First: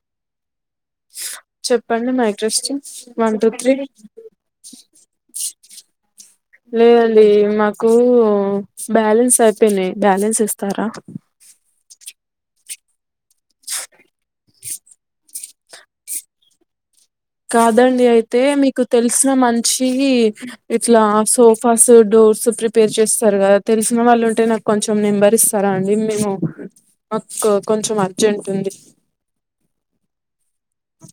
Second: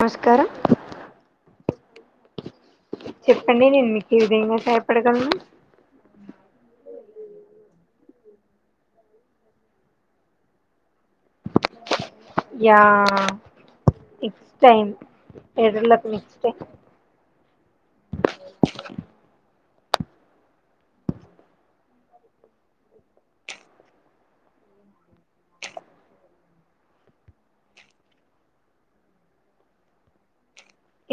నమస్కారం చెప్పండి మైక్ చెప్పండి నేను మీకు ఏ విధంగా సహాయపడగలను లేదండి మాకు బ్యాలెన్స్ అయిపేనాయ్ బ్యాలెన్స్ ఇస్తారా? Yeah six time better luck next time కాదండి అయితే మీకు తెలిసిన మంచ్ చ్చీ ఇట్లా సోఫాస్ డోర్స్ ప్రిపేర్ చేస్తారు కదా తెలిసిన వాళ్ళు ఉంటే నాకు కొంచెం నెంబర్ ఇస్తారా అండి మేము మాకు కొంచెం అర్జెంట్ ఉంది.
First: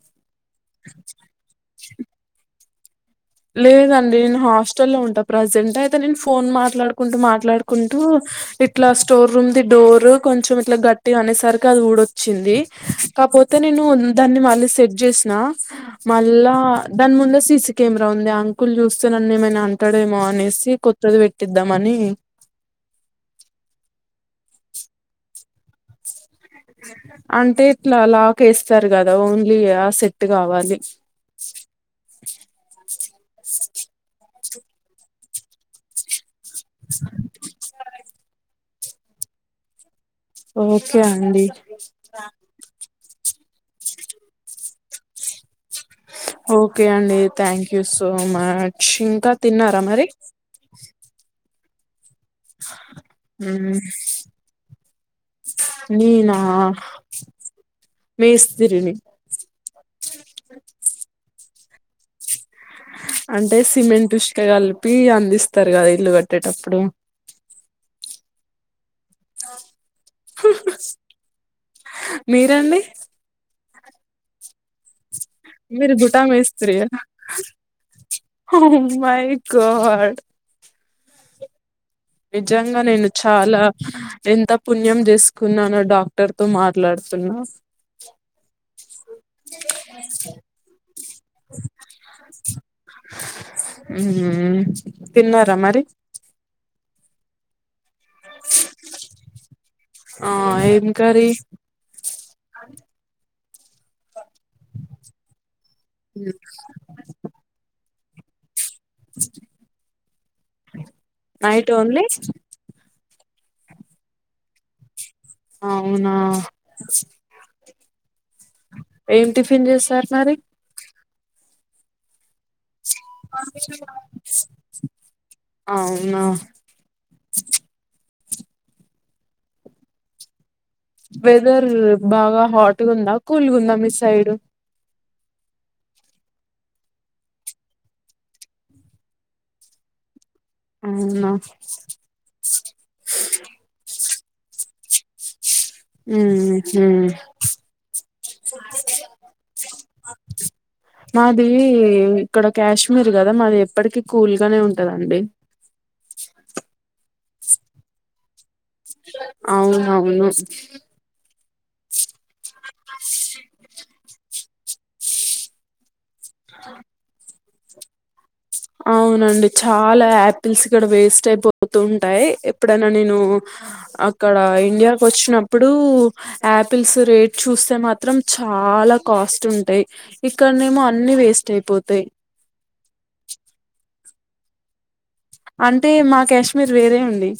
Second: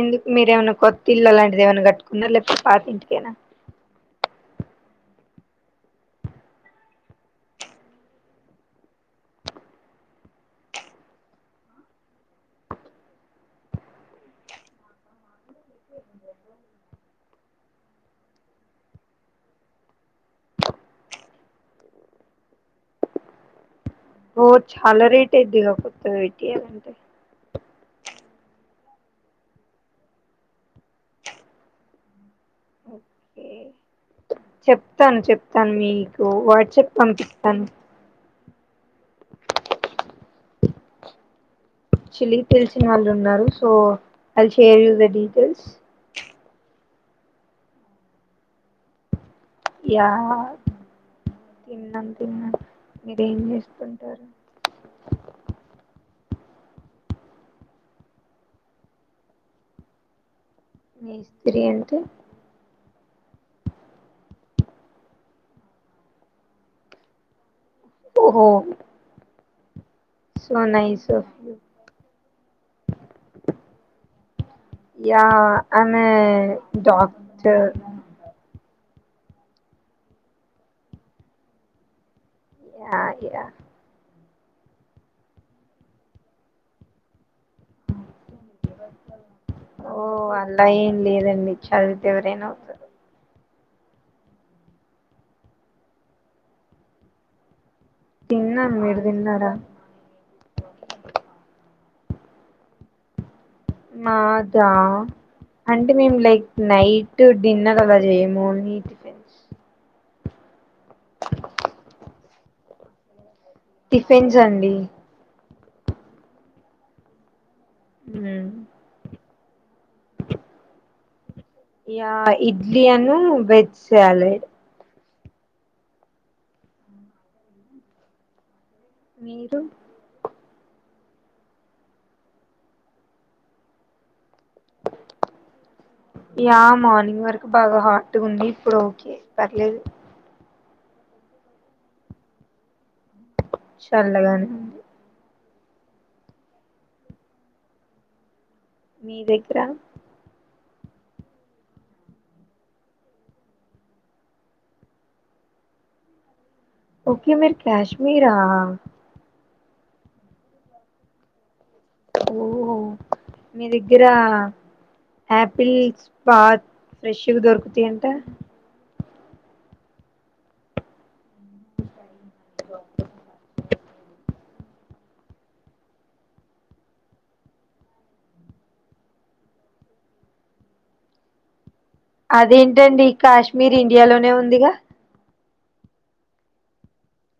ఎందుక్ మీరేమైనా కొత్త ఇల్లు అలాంటిది ఏమన్నా కట్టుకున్నార లేకపోతే పాత ఇంటిక్ లేదండి హాస్టల్ లో ఉంటా ప్రజెంట్ అయితే నేను ఫోన్ మాట్లాడుకుంటూ మాట్లాడుకుంటూ ఇట్లా స్టోర్ రూమ్ ది డోర్ కొంచెం ఇట్లా గట్టిగ అనేసరికి అది ఊడొచ్చింది. కాకపోతే నేను దాన్ని మళ్ళీ సెట్ జేసిన మళ్ళా దాని ముందు ససి కెమెరా ఉంది అంకుల్ చూస్తే నన్ని ఏమైనా అంటాడేమో అనేసి కొత్తది పెట్టిద్దామని ఓ చాలా రేట్ అయిది గా అంటే ఇట్లలా చేస్తారు కదా ఓన్లీ ఆ సెట్ కావాలి చెప్తాను చెప్తాను మీక్ ఒ వాట్సప్ పంపిస్తాను ఓకే అండి చిలి పిలిచిన వాళ్ళు ఉన్నారు so I will share you the details okay అండి థ్యాంక్ యూ సో మచ్ ఇంకా తిన్నారా మరి తిన్నం హుమ్ నేనా మేస్తిరిని మేస్త్రి అంటే అంటే సిమెంట్ ఇష్క కలిపి అందిస్తారు కదా ఇల్లు కట్టేటప్పుడు ఓహో ఆ సో ఆహ్ నైస్ ఆఫ్ యూ ఆహ్ మీరండి యా మీరు అయామ్ గుటా ఎ మేస్త్రియా డాక్టర్ ఓ మై గాడ్ నిజంగా యా నేను యా చాలా ఎంత పుణ్యం చేసుకున్నానో డాక్టర్ తో మాట్లాడుతున్నా ఓ అలా ఏం లేదండి చదివితే ఎవరైనా అవుతారు హు హు తిన్నార మరి తిన్నా మీరు తిన్నారా ఆ ఏమి కర్రీ మాదా అంటే మేము లైక్ నైట్ డిన్నర్ అలా ఏ మోని నైట్ ఓన్లీ టిఫిన్స్ అండి అవునా ఉమ్ ఏం టిఫిన్ చేస్తారు మరి యాయ్ ఇడ్లీ అను వెజ్ సాలెడ్ అవునా మీరు వెదర్ బాగా హాట్గా ఉందా కూల్గా ఉందా మీ సైడ్ యా మార్నింగ్ వరకు బాగా హాట్ ఉండి ఇప్పుడు ఓకే పర్లేదు అవున సర్లే గాని ఉమ్ హు మీ దగ్గర మాది ఇక్కడ కాశ్మీర్ కదా మాది ఎప్పటికి కూల్గానే ఉంటదండి ఓకే మీరు కాశ్మీరా అవును అవును ఓహో మీ దగ్గర ఆపిల్ ప ఫ్రెష్ గా దోర్ జ అంట అవునండి చాలా ఆపిల్స్ ఇక్కడ వేస్ట్ అయిపోతు ఉంటాయి ఎప్పుడైనా నేను అక్కడ ఇండియాకు వచ్చినప్పుడు ఆపిల్స్ రేట్ చూస్తే మాత్రం చాలా కాస్ట్ ఉంటాయి ఇక్కడనేమో అన్ని వేస్ట్ అయిపోతాయి అదేంటి డి కాశ్మీరి ఎల్లోనే ఉందిగా అంటే మా కాశ్మీర్ వేరే ఉంది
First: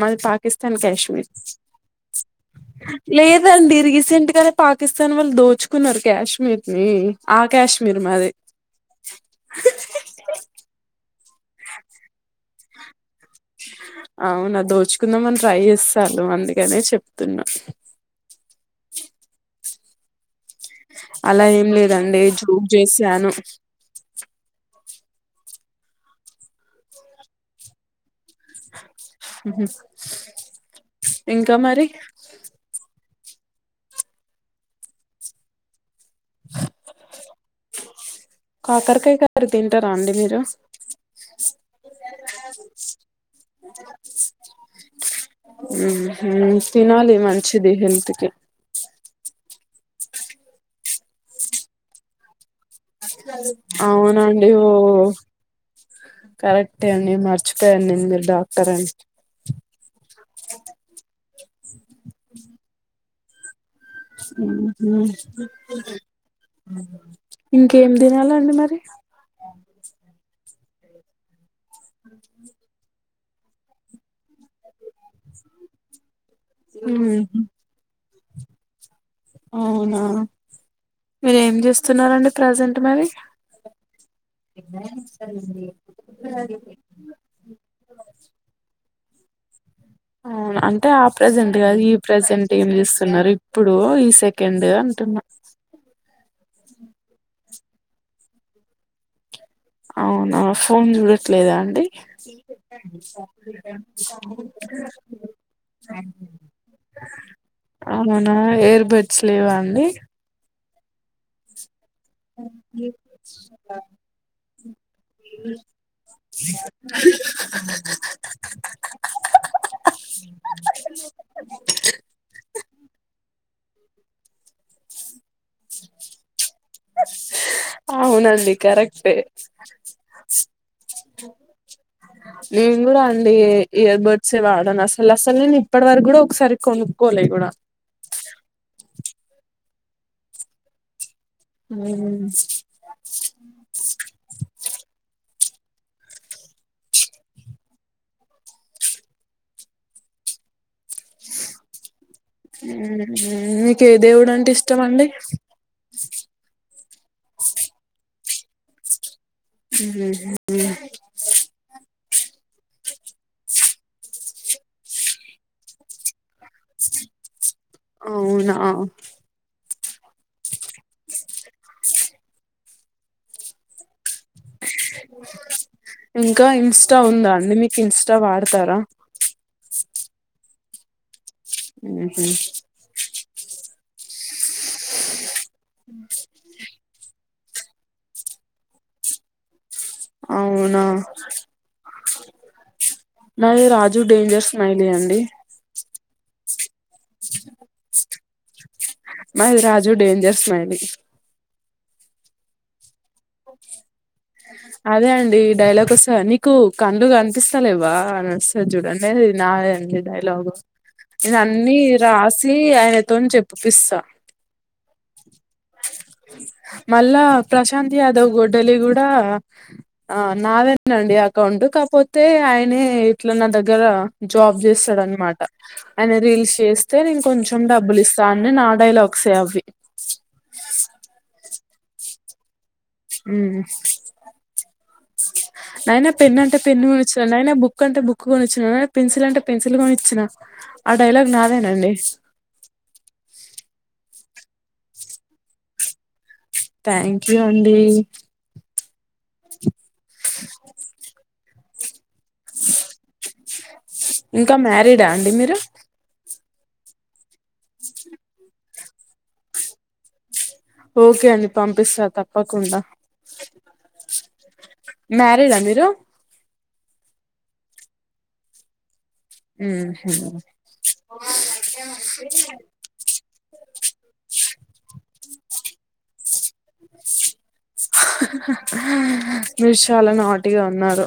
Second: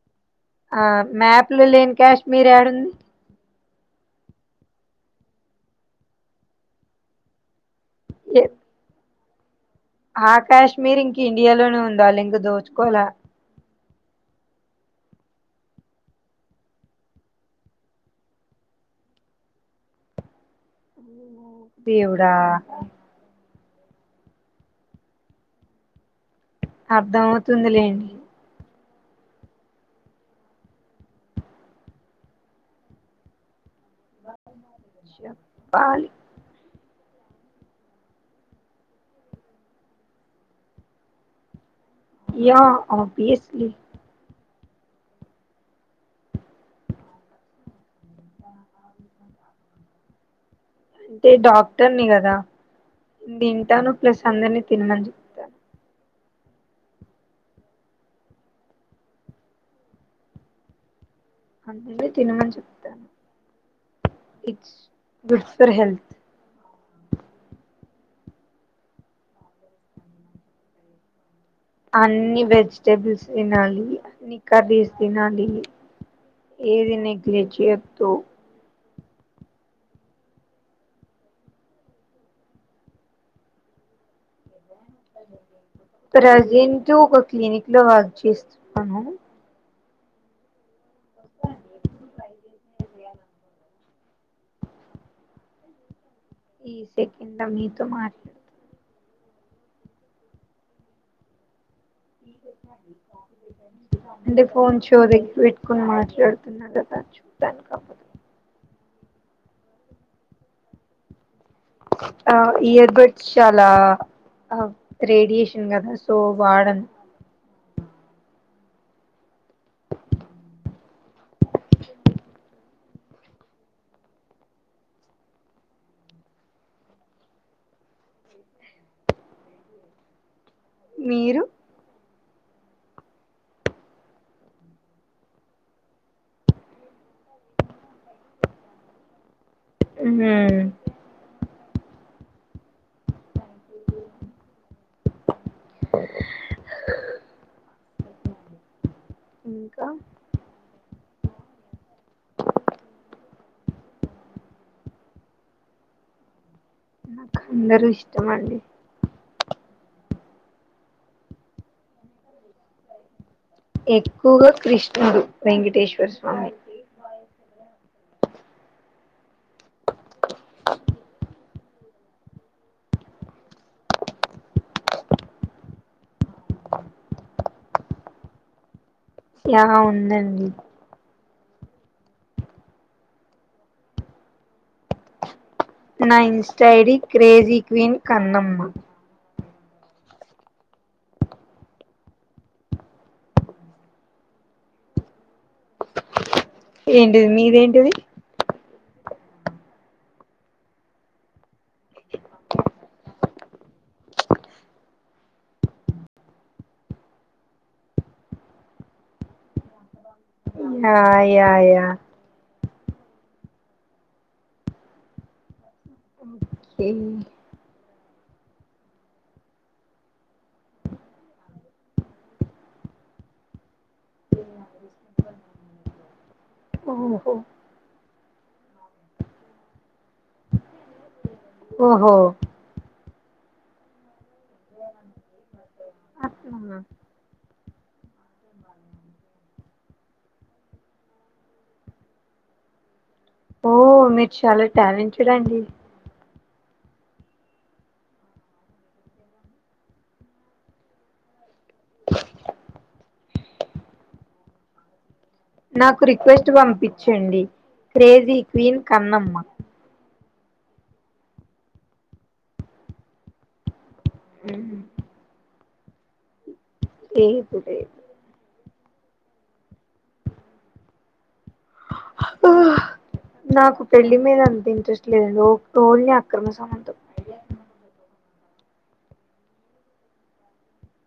మాది పా ఆ మ్యాప్లు లేని కాశ్మీర్ ఏడుంది లేదండి రీసెంట్ గానే పాకిస్థాన్ వాళ్ళు దోచుకున్నారు కాశ్మీర్ ని ఆ కాశ్మీర్ మీరు మాది [unintelligible] ఆ కాశ్మీరి ఇంకా ఇండియాలోనే ఉందా లింక దోచు కోలా అవునా దోచుకుందాంమని ట్రై చేస్తారు అందుకనే చెప్తున్నా [unintelligible] అలా ఏం లేదండి దేవుడా జోక్ చేసాను అర్ధమవుతుంది లేండి ఇంకా మరి చెప్పాలి కాకరకాయ కర్రి తింటార అండి మీరు యా ఓబిఎస్లీ ఉహు తినాలి మంచిది హెల్త్ కి అంటే డాక్టర్ని కదా తింటాను ప్లస్ అవునండి అందరినీ ఓ తినమని చెప్తాను కరెక్టే అండి మర్చిపోయాను నేను మీరు డాక్టర్ అని అన్నీ తినమని చెప్తా ఫర్ హెల్త్ ఇంకేమ్ తినాలండి మరి అన్ని వెజిటేబుల్స్ తినాలి అన్ని కర్రీస్ తినాలి ఏది ఉహు నెగ్లెట్ చేయొద్దు అవునా మీరు ఏం చేస్తున్నారండి ప్రజెంట్ మరి ప్రజెంట్ ఒక క్లీనిక్ లో వర్క్ చేస్తున్న అవునా ఆ అం అంటే ఆ ప్రజెంట్ కాదు ఈ ప్రజెంట్ ఏం చేస్తున్నారు ఇప్పుడు ఇప్పుడు ఈ సెకండ్ అంటున్నా ఈ సెకండ్ ఆ మీతో మాట్లాడు అవునా ఫోన్ చూడట్లేదా అండి అంటే ఫోన్ చెవుదగ్గర పెట్టుకుని మాట్లాడుతున్నా కదా చూడాని కవ్వదు శెలవా అండి ఆ ఇయర్ బడ్స్ చాలా రేడియేషన్ కదా సో వాడను అవునండి కరెక్ట్ మీరు నేను కూడా అండి ఇయర్బడ్స్ ఏ వాడను అసలు అసలు నేను ఇప్పటి వరకు కూడా ఒకసారి కొనుక్కోలే గూడా హ్మ్ హ్మ్ ఇంకా మీకే దేవుడు అంటే ఇష్టం అండి అందరూ ఇష్టం అండి హ్మ్ మ్మ్ ఎక్కువగా కృష్ణుడు వెంకటేశ్వర స్వామి అవునా ఇంకా ఇంస్టా ఉందా అండి మీకు ఇంస్టా వాడతారా యా ఉందండి ఊహూ నా insta ID crazy queen Kannamma అవునా మ రాజు డేంజర్ స్మైలీ అండి ఏంటిది మీదెంటిది మై రాజు డేంజర్ స్మైలింగ్ అదే అండి ఈ డైలాగ్ వస్తద నీకు కండ్లు కనిపిస్తలేవా అని వస్తంది చూడండి నాదే అండి డైలాగ్ యా యా అన్నీ యా రాసి అ నితోని చెప్పపిస్తా ఓకే మళ్ళా ప్రశాంత్ యాదో గొడ్డలి గూడా ఆ నాది అండి అకౌంట్‌ కా క్ పోతే ఆయనే ఇట్ల నా దగ్ గదా జాబ్ జేస్సదన్మాట అన రీల్స్ చేస్తే నేను ఓహో కొంచెం డబ్బులు ఇస్ తాన్నే నా డైలాగ్సే అవీ ఓహో మ్మ్ హ్మ్ అయినా పెన్ అంటే అట్లనా పెన్ను ఇవ్వచ్చుగ నైనా బుక్ బుక్ అంటే బుక్ కొనిచ్చిన, పెన్సిల్ అంటే పెన్సిల్ కొనిచ్చిన ఆ డైలాగ్ నాదేనండి. ఓ మీరు చాలా టాలెంటెడ్ అండి థ్యాంక్ యూ అండి ఇంకా మ్యారీడా అండి మీరు ట్ వంపించండి క్రేజీ క్వీన్ కన్నమ్మ ఓకే అండి పంపిస్తా తప్పకుండా ఉమ్, మ్యారీడ్ అండి ఏం ఏపుటే మ్మ్ హ్మ్ [inaudible] ఊహ్, నాకు పెళ్ళి మీద అంత ఇంట్రెస్ట్ లేదండి ఒ కొని అక్రమ సమందం ఆహ్ హ హ మీరు చాలా నాటిగా ఉన్నారు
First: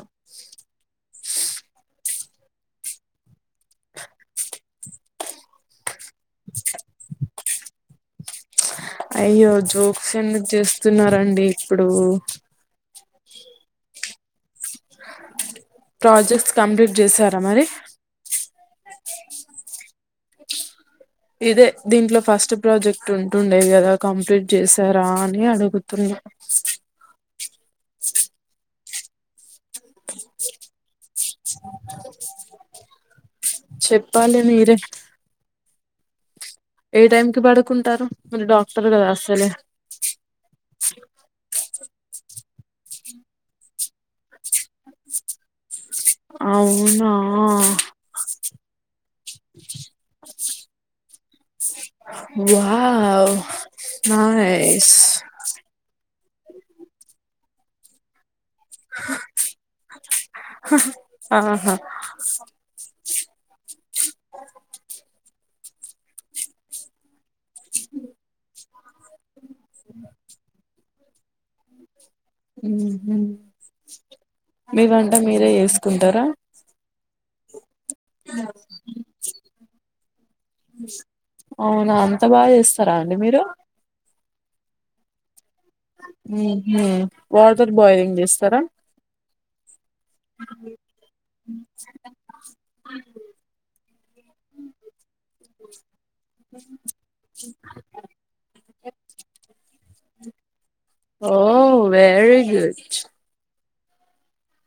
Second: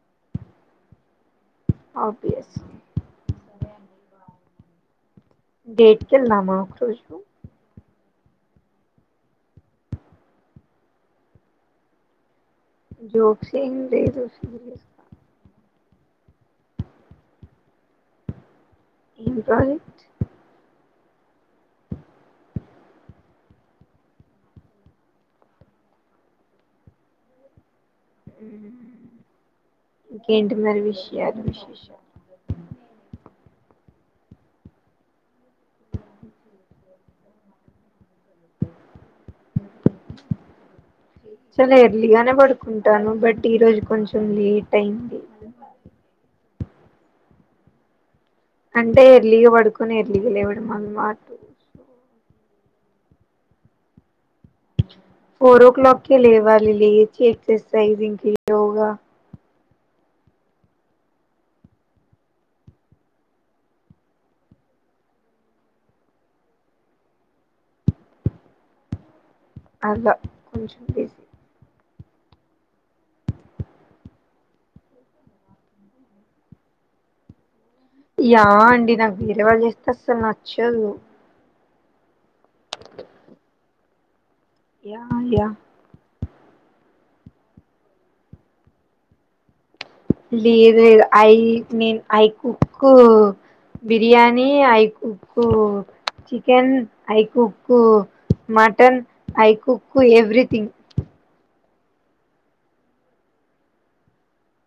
అబియస్ డేట్ కెల్దామా ఒక్కా రోజు అయ్యో జోక్స్ ఎందుకు చేస్తునారాండి ఇప్పుడు జోగ్సేమ్ ఏం లేదు అసలు ప్రాజెక్ట్స్ కంప్లీట్ చేసారా మరి ఇంకాలేట్ ఇదే దీంట్లో ఫస్ట్ ప్రాజెక్ట్ ఉంటుండేవి కదా కంప్లీట్ చేసారా అని అడుగుతున్నా మ్ ఇంకేంటి మరి విషయాలు విశేషం చెప్పాలి మీరే ఏ టైమ్ కి పడుకుంటారు మీరు డాక్టర్ కదా అసలే చలెయ్ ఇలానే పడుకుంటాను బట్ ఈ రోజు కొంచెం లేట్ టైంది అవునా అంటే ఎర్లీగా పడుకొని ఎర్లీగా లేవడం అన్నమాట wow nice four o'clock కి లేవాలి లేచి ఎక్సర్సైజింగ్ కి యోగా ఆహా ఉహు అలా కొంచు ఊహూ మీ వంట మీరే చేసుకుంటారా యా అండి నాకు వేరే వాళ్ళు చేస్తే అస్సలు నచ్చదు అవునవును త బాగా చేస్తారా అండి మీరు యా యా మ్ హూ వాటర్ బాయిలింగ్ చేస్తారా లేదు లేదు ఐ నేను I cook biryani I cook chicken I cook mutton I cook everything oh very good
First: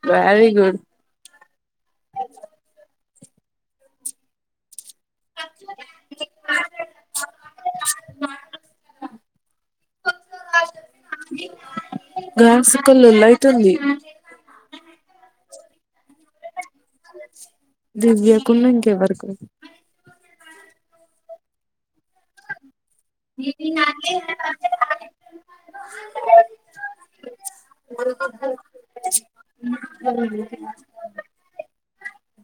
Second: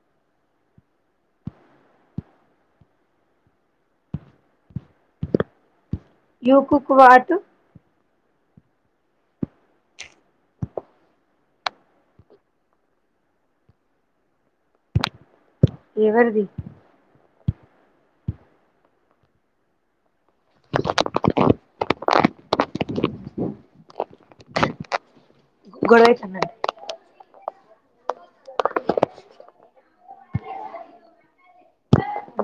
very good పచ్చ యూ కుక్ వాట్ గర్ల్ కి లొల్లి అయితుంది ఏవరిది దివ్య కున్ ఇంక ఎవరి కో ఇది నాకే గొడవైతుందంట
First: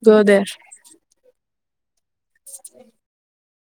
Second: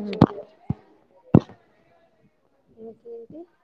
గోదర్ ఇంకేటి